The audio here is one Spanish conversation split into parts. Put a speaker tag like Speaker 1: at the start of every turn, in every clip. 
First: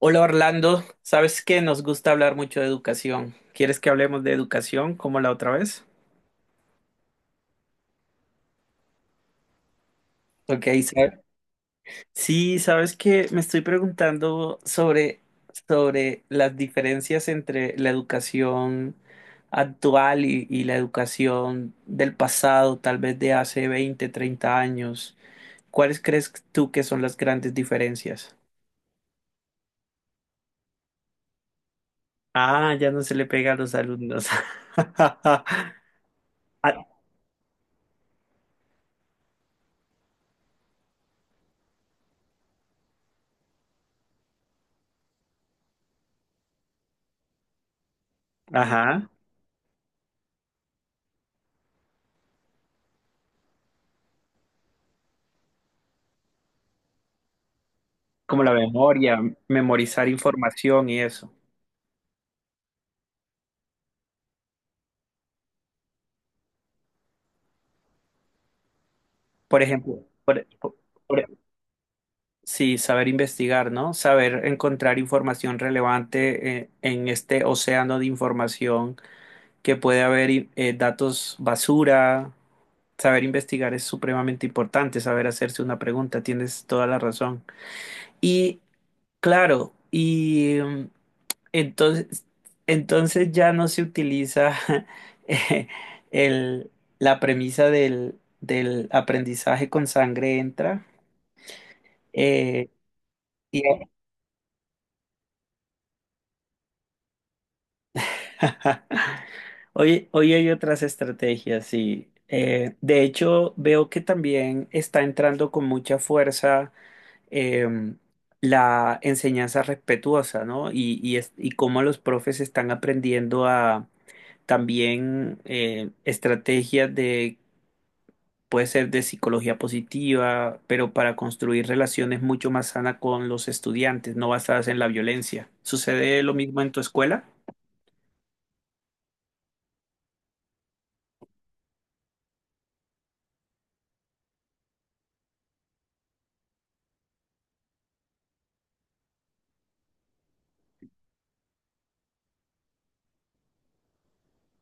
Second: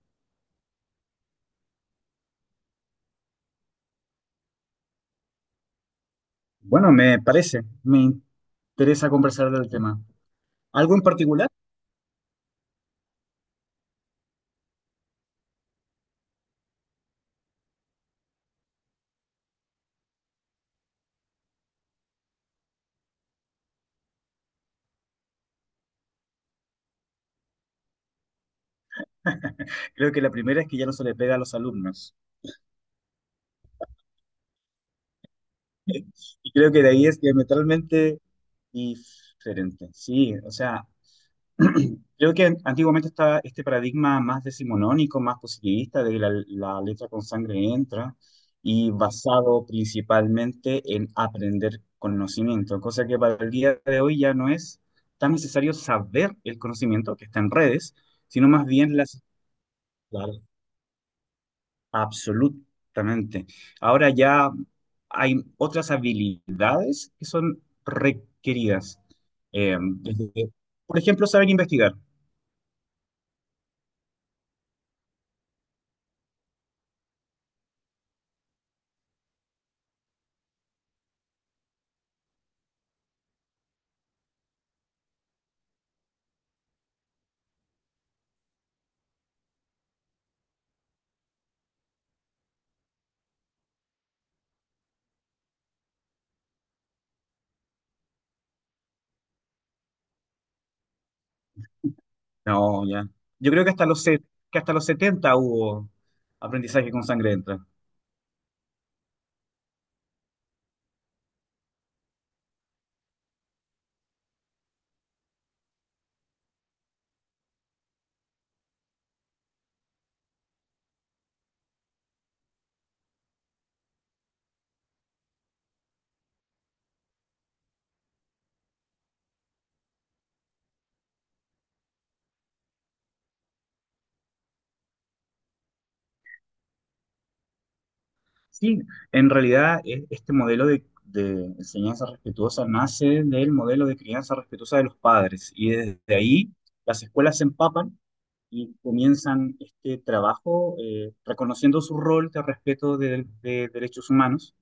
Speaker 1: Hola Orlando, sabes que nos gusta hablar mucho de educación. ¿Quieres que hablemos de educación como la otra vez?
Speaker 2: Bueno, me interesa conversar del tema.
Speaker 1: Ok,
Speaker 2: ¿Algo en
Speaker 1: sa-
Speaker 2: particular?
Speaker 1: Sí, sabes que me estoy preguntando sobre las diferencias entre la educación actual y la educación del pasado, tal vez de hace 20, 30 años. ¿Cuáles crees tú que son las grandes diferencias?
Speaker 2: Creo que la primera es que ya no se le pega a los alumnos.
Speaker 1: Ah, ya no se le pega a los alumnos.
Speaker 2: Y creo
Speaker 1: Ah.
Speaker 2: que de ahí es diametralmente diferente. Sí, o sea, creo que antiguamente estaba este paradigma más decimonónico, más positivista, de que la letra con sangre entra, y
Speaker 1: Ajá.
Speaker 2: basado principalmente en aprender conocimiento, cosa que para el día de hoy ya no es tan necesario saber, el conocimiento que está en redes,
Speaker 1: Como
Speaker 2: sino
Speaker 1: la
Speaker 2: más bien
Speaker 1: memoria,
Speaker 2: las.
Speaker 1: memorizar
Speaker 2: Claro.
Speaker 1: información y eso.
Speaker 2: Absolutamente. Ahora ya hay otras habilidades que son requeridas.
Speaker 1: Por
Speaker 2: Eh,
Speaker 1: ejemplo,
Speaker 2: desde- por ejemplo,
Speaker 1: por-
Speaker 2: saber investigar.
Speaker 1: sí, saber investigar, ¿no? Saber encontrar información relevante en este océano de información que puede haber datos basura. Saber investigar es supremamente importante, saber hacerse una pregunta, tienes toda la razón. Y claro, Entonces, entonces ya no se utiliza eh, el- la premisa del aprendizaje con sangre entra. eh,
Speaker 2: No, ya. Yo creo que
Speaker 1: y-
Speaker 2: que hasta los 70 hubo aprendizaje con sangre dentro.
Speaker 1: hoy hay otras estrategias, sí. De hecho, veo que también está entrando con mucha fuerza eh, la enseñanza respetuosa, ¿no? Y cómo los profes están aprendiendo a también estrategias de puede ser de psicología positiva, pero para construir relaciones mucho más sanas con los estudiantes, no basadas en la violencia. ¿Sucede lo mismo en tu escuela?
Speaker 2: Sí, en realidad este modelo de enseñanza respetuosa nace del modelo de crianza respetuosa de los padres, y desde ahí las escuelas se empapan y comienzan este trabajo reconociendo su rol de respeto de derechos humanos,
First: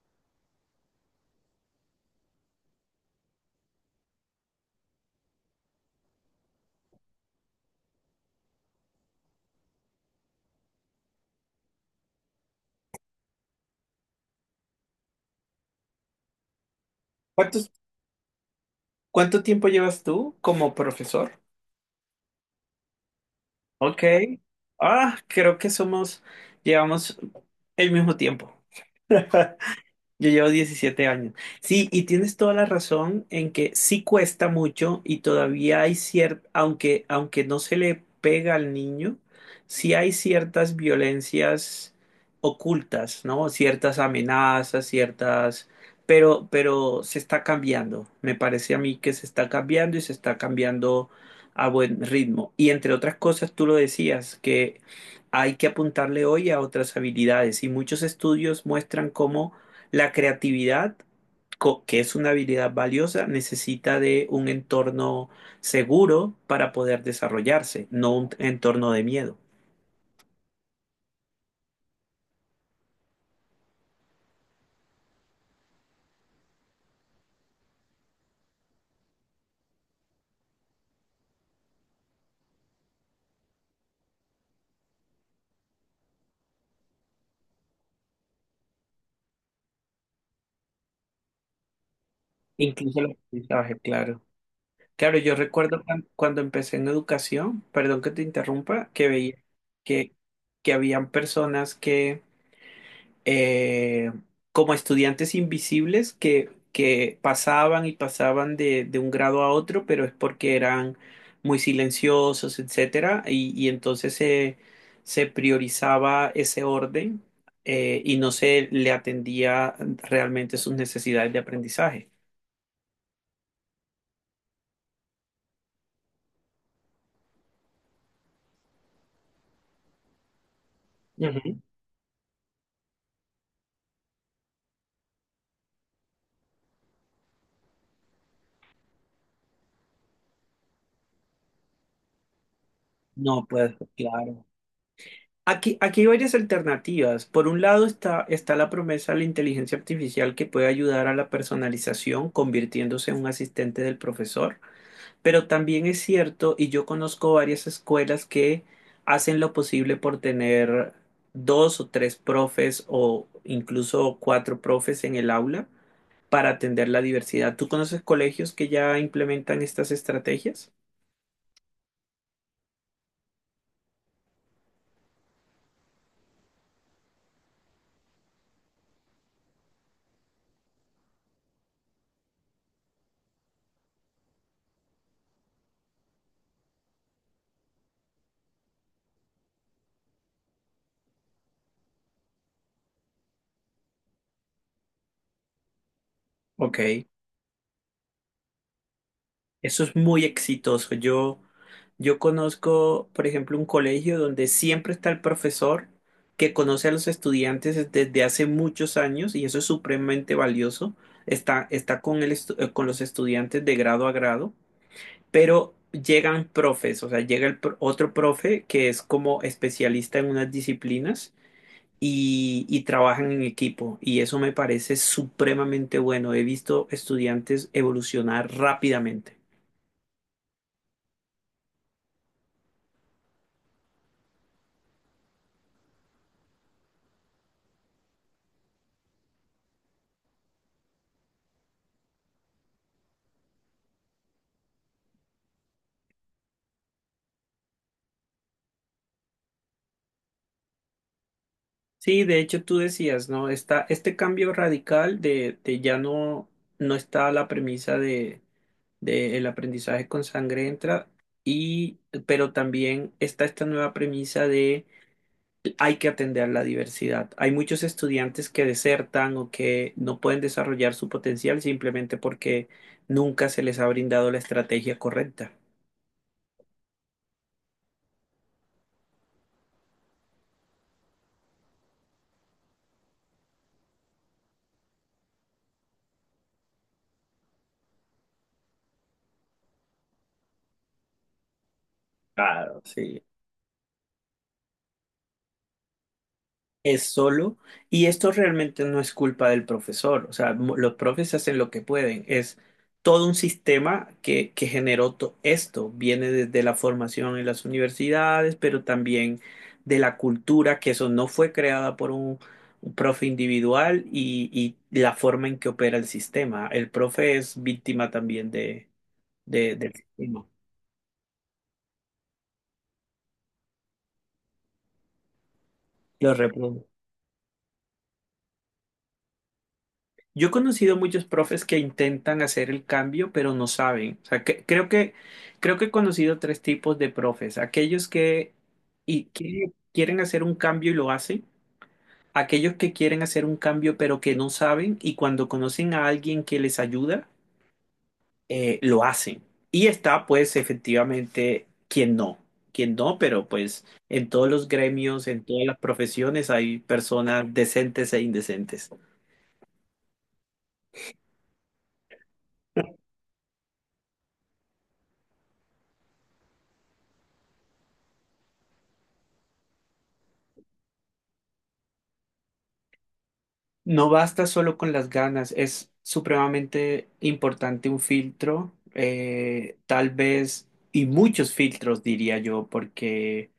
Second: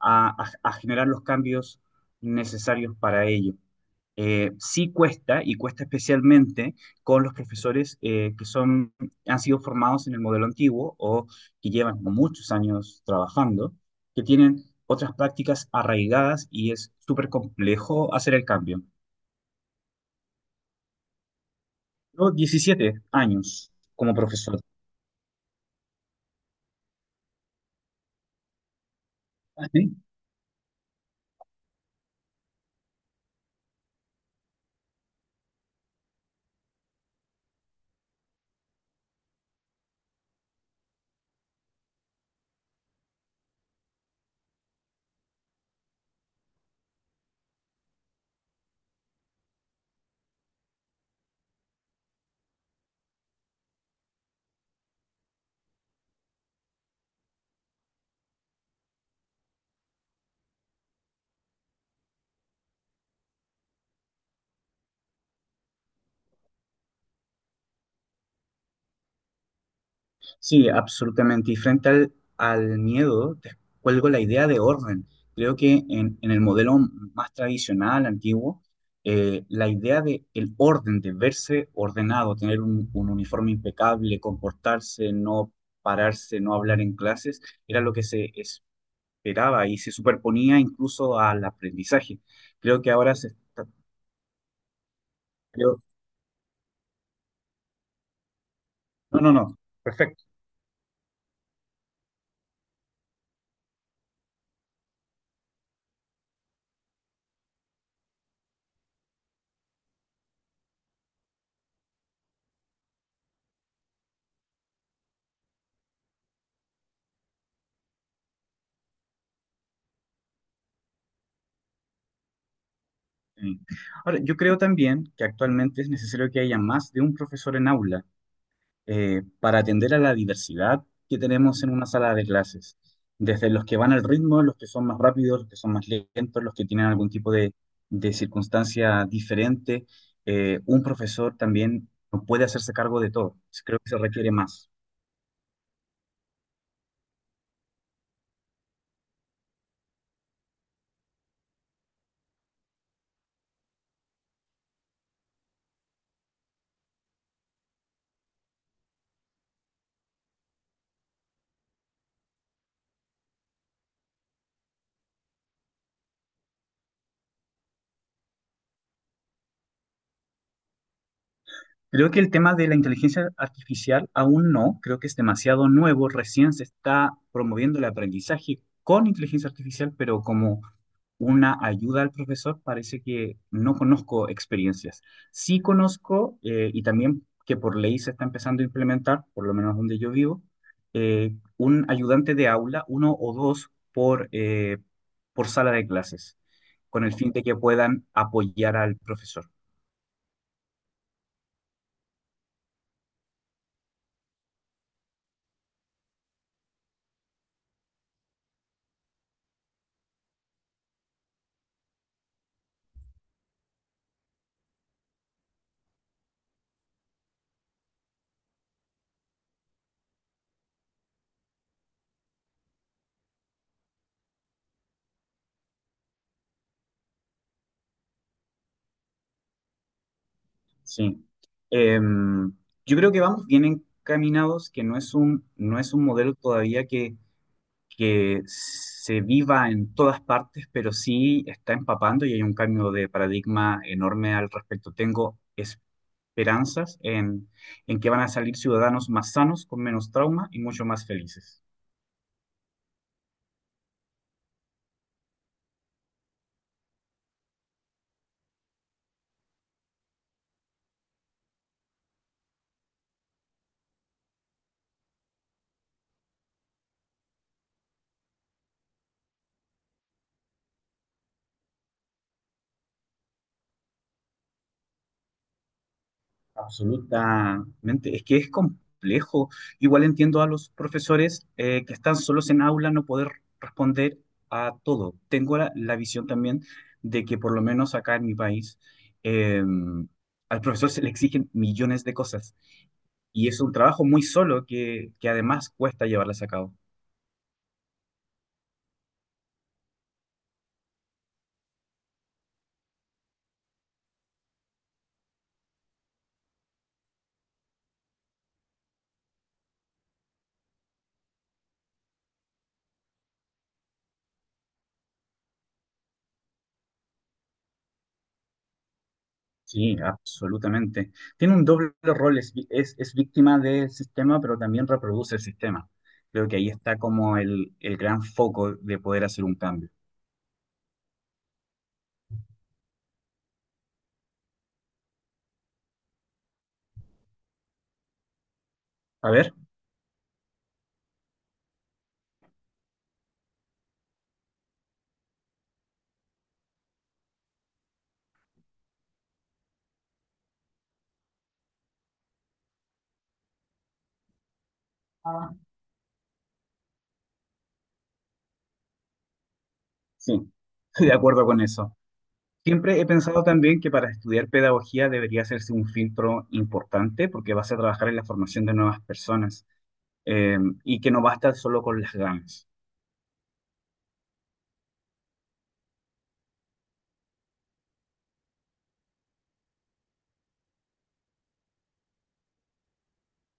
Speaker 2: a generar los cambios necesarios para ello. Sí cuesta, y cuesta especialmente con los profesores, han sido formados en el modelo antiguo, o que llevan muchos años trabajando, que tienen otras prácticas arraigadas, y es súper
Speaker 1: ¿Cuántos-
Speaker 2: complejo hacer el cambio.
Speaker 1: cuánto tiempo llevas tú como profesor?
Speaker 2: Yo 17 años
Speaker 1: Ok.
Speaker 2: como profesor.
Speaker 1: Ah, creo que llevamos el mismo tiempo. Yo llevo 17 años. Sí, y tienes toda la razón en que sí cuesta mucho y todavía hay cierta, aunque no se le pega al niño, sí hay ciertas violencias ocultas, ¿no? Ciertas amenazas, ciertas, pero se está cambiando. Me parece a mí que se está cambiando y se está cambiando a buen ritmo. Y entre otras cosas, tú lo decías, que hay que apuntarle hoy a otras habilidades y muchos estudios muestran cómo la creatividad, que es una habilidad valiosa, necesita de un entorno seguro para poder desarrollarse, no un entorno de miedo.
Speaker 2: Sí, absolutamente. Y frente al, al miedo, te cuelgo la idea de orden. Creo que en el modelo más tradicional, antiguo, la idea de el orden, de verse ordenado, tener un uniforme impecable, comportarse, no pararse, no hablar en clases, era lo que se esperaba y se superponía incluso al aprendizaje. Creo que
Speaker 1: Incluso el
Speaker 2: ahora se está...
Speaker 1: aprendizaje, claro. Claro, yo
Speaker 2: creo-
Speaker 1: recuerdo cuando empecé en educación, perdón que te interrumpa, que
Speaker 2: no, no,
Speaker 1: veía
Speaker 2: no.
Speaker 1: que,
Speaker 2: Perfecto.
Speaker 1: que habían personas que eh, como estudiantes invisibles que pasaban y pasaban de un grado a otro, pero es porque eran muy silenciosos, etcétera, y entonces se priorizaba ese orden y no se le atendía realmente sus necesidades de aprendizaje.
Speaker 2: Eh, Ahora, yo creo también que actualmente es necesario que haya más de un profesor en aula, para atender a la diversidad que
Speaker 1: Ujú.
Speaker 2: tenemos en una sala de clases, desde los que van al ritmo, los que son más rápidos, los que son más lentos, los que tienen algún tipo de circunstancia diferente. Un profesor también no puede hacerse cargo de todo,
Speaker 1: No, pues
Speaker 2: creo que se requiere
Speaker 1: claro.
Speaker 2: más.
Speaker 1: Aquí hay varias alternativas. Por un lado está la promesa de la inteligencia artificial que puede ayudar a la personalización, convirtiéndose en un asistente del profesor. Pero también es cierto, y yo conozco varias escuelas que hacen lo posible por tener dos o tres profes o incluso cuatro profes en el aula para atender la diversidad. ¿Tú conoces colegios que ya implementan estas estrategias?
Speaker 2: Creo que el tema de la inteligencia artificial aún no, creo que es demasiado nuevo, recién se está promoviendo el aprendizaje con inteligencia artificial, pero como una ayuda al profesor, parece que no conozco experiencias. Sí conozco, y también que por ley se está empezando a implementar, por lo menos donde yo vivo, un ayudante de aula, uno o dos por sala de clases, con
Speaker 1: Ok.
Speaker 2: el fin de que puedan apoyar al profesor.
Speaker 1: Eso es muy exitoso. Yo conozco, por ejemplo, un colegio donde siempre está el profesor que conoce a los estudiantes desde hace muchos años y eso es supremamente valioso. Está con el con los estudiantes de grado a grado, pero llegan profes, o sea, llega otro profe que es como especialista en unas disciplinas y trabajan en equipo y eso me parece supremamente bueno. He visto estudiantes evolucionar rápidamente.
Speaker 2: Sí. Em, yo creo que vamos bien encaminados, que no es un modelo todavía que se viva en todas partes, pero sí está empapando y hay un cambio de paradigma enorme al respecto. Tengo esperanzas en que van a salir ciudadanos más sanos, con menos trauma y mucho más felices.
Speaker 1: Sí, de hecho tú decías, ¿no? Está este cambio radical de ya no está la premisa de el aprendizaje con sangre entra, y, pero también está esta nueva premisa de hay que atender la diversidad. Hay muchos estudiantes que desertan o que no pueden desarrollar su potencial simplemente porque nunca se les ha brindado la estrategia correcta.
Speaker 2: Absolutamente. Es que es complejo. Igual entiendo a los profesores, que están solos en aula, no poder responder a todo. Tengo la visión también de que por lo menos acá en mi país, em, al profesor se le exigen millones de cosas.
Speaker 1: Claro, sí.
Speaker 2: Y es un trabajo muy solo que además cuesta llevarlas a cabo.
Speaker 1: Es solo, y esto realmente no es culpa del profesor, o sea, los profes hacen lo que pueden, es todo un sistema que generó esto, viene desde la formación en las universidades, pero también de la cultura, que eso no fue creada por un profe individual y la forma en que opera el sistema. El profe es víctima también del
Speaker 2: Sí,
Speaker 1: sistema,
Speaker 2: absolutamente. Tiene un doble rol, es víctima del sistema, pero también reproduce el sistema.
Speaker 1: lo
Speaker 2: Creo que ahí
Speaker 1: reproduce.
Speaker 2: está como el gran foco de poder hacer un cambio.
Speaker 1: Yo he conocido muchos profes que intentan hacer el cambio, pero no saben. O sea, creo que he conocido tres tipos de profes. Aquellos que, y,
Speaker 2: A ver.
Speaker 1: que quieren hacer un cambio y lo hacen. Aquellos que quieren hacer un cambio, pero que no saben. Y cuando conocen a alguien que les ayuda, lo hacen. Y está, pues, efectivamente, quien no. Quien no, pero pues en todos los gremios, en
Speaker 2: Ah,
Speaker 1: todas las profesiones hay personas decentes e indecentes.
Speaker 2: sí. Estoy de acuerdo con eso. Siempre he pensado también que para estudiar pedagogía debería hacerse un filtro importante, porque vas a trabajar en la formación de nuevas personas, eh, y que no basta solo con las ganas.
Speaker 1: No basta solo con las ganas, es supremamente importante un filtro, tal vez, y muchos filtros, diría yo, porque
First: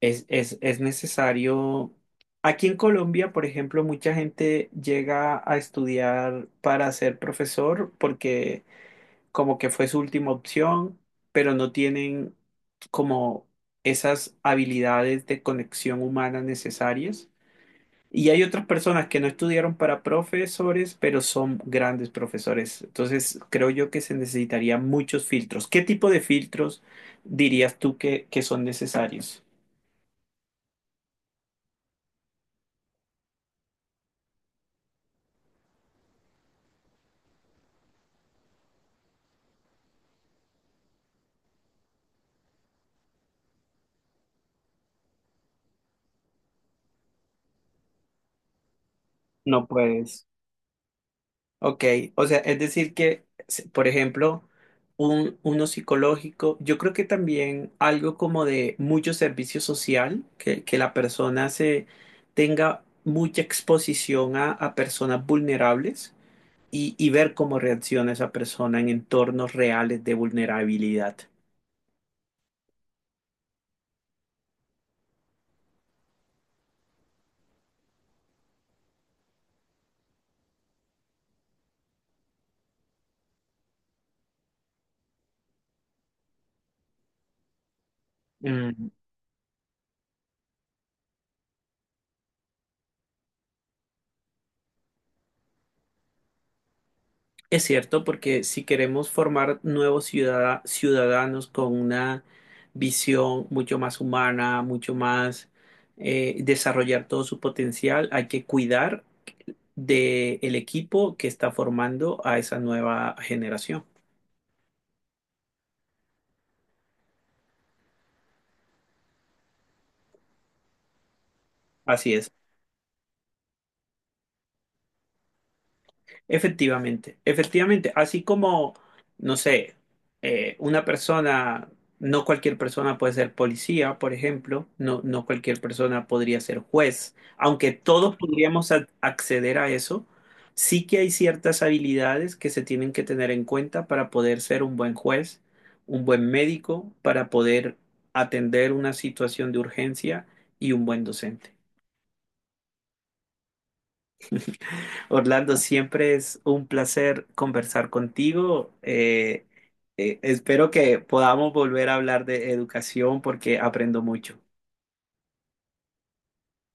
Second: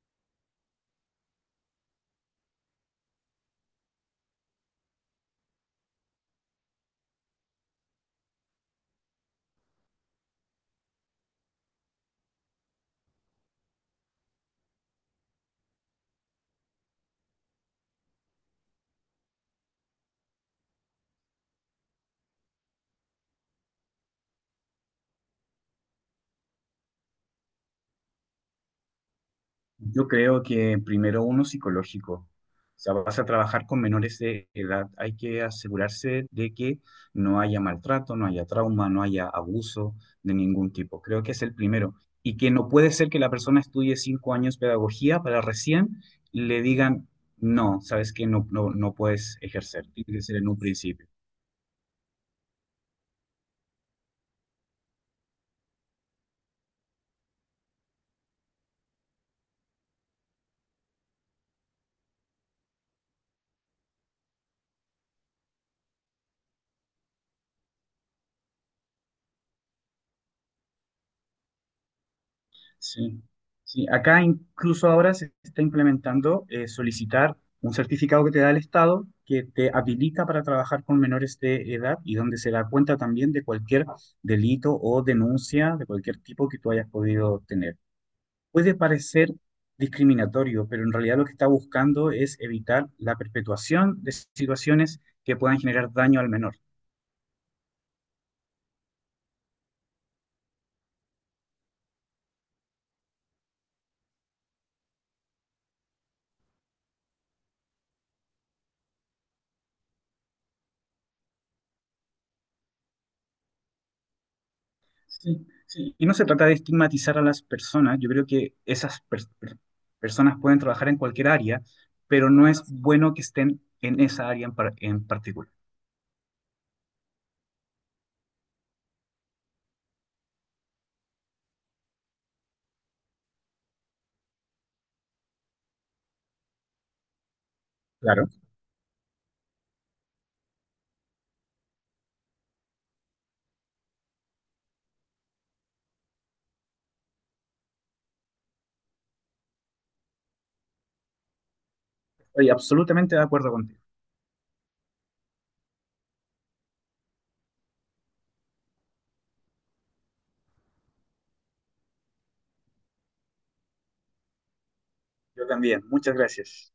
Speaker 1: es necesario. Aquí en Colombia, por ejemplo, mucha gente llega a estudiar para ser profesor porque como que fue su última opción, pero no tienen como esas habilidades de conexión humana necesarias. Y hay otras personas que no estudiaron para profesores, pero son grandes profesores. Entonces, creo yo que se necesitaría muchos filtros. ¿Qué tipo de filtros dirías tú que son necesarios?
Speaker 2: Yo creo que primero uno psicológico. O sea, vas a trabajar con menores de edad. Hay que asegurarse de que no haya maltrato, no haya trauma, no haya abuso de ningún tipo. Creo que es el primero. Y que no puede ser que la persona estudie 5 años pedagogía para recién le digan, no, sabes que no, no puedes
Speaker 1: No
Speaker 2: ejercer. Tiene que
Speaker 1: puedes.
Speaker 2: ser en un principio.
Speaker 1: Ok, o sea, es decir por ejemplo, uno psicológico, yo creo que también algo como de mucho servicio social, que la persona se tenga mucha exposición a personas vulnerables y ver cómo reacciona esa persona en entornos reales de vulnerabilidad.
Speaker 2: Sí, sí. Acá incluso ahora se está implementando, solicitar un certificado que te da el Estado, que te habilita para trabajar con menores de edad, y donde se da cuenta también de cualquier delito o denuncia de cualquier tipo que tú hayas podido tener. Puede
Speaker 1: Mm.
Speaker 2: parecer discriminatorio, pero en realidad lo que está buscando es evitar la perpetuación de situaciones que puedan generar daño al menor.
Speaker 1: Es cierto, porque si queremos formar nuevos ciudadanos con una visión mucho más humana, mucho más desarrollar todo su potencial, hay que cuidar del equipo que está formando a esa nueva generación.
Speaker 2: Sí, sí. Y no se trata de estigmatizar a las personas. Yo creo que esas personas pueden trabajar en cualquier área,
Speaker 1: Así
Speaker 2: pero
Speaker 1: es.
Speaker 2: no es bueno que estén en esa área en particular.
Speaker 1: Efectivamente, efectivamente, así como, no sé, una persona, no cualquier persona puede ser policía, por ejemplo, no, no cualquier persona podría ser juez, aunque todos
Speaker 2: Claro.
Speaker 1: podríamos acceder a eso, sí que hay ciertas habilidades que se tienen que tener en cuenta para poder ser un buen juez, un buen médico, para poder atender una situación de urgencia y un buen docente.
Speaker 2: Estoy absolutamente de acuerdo contigo.
Speaker 1: Orlando, siempre es un placer conversar contigo. Espero que podamos volver a hablar de educación porque aprendo mucho.
Speaker 2: Yo también. Muchas gracias.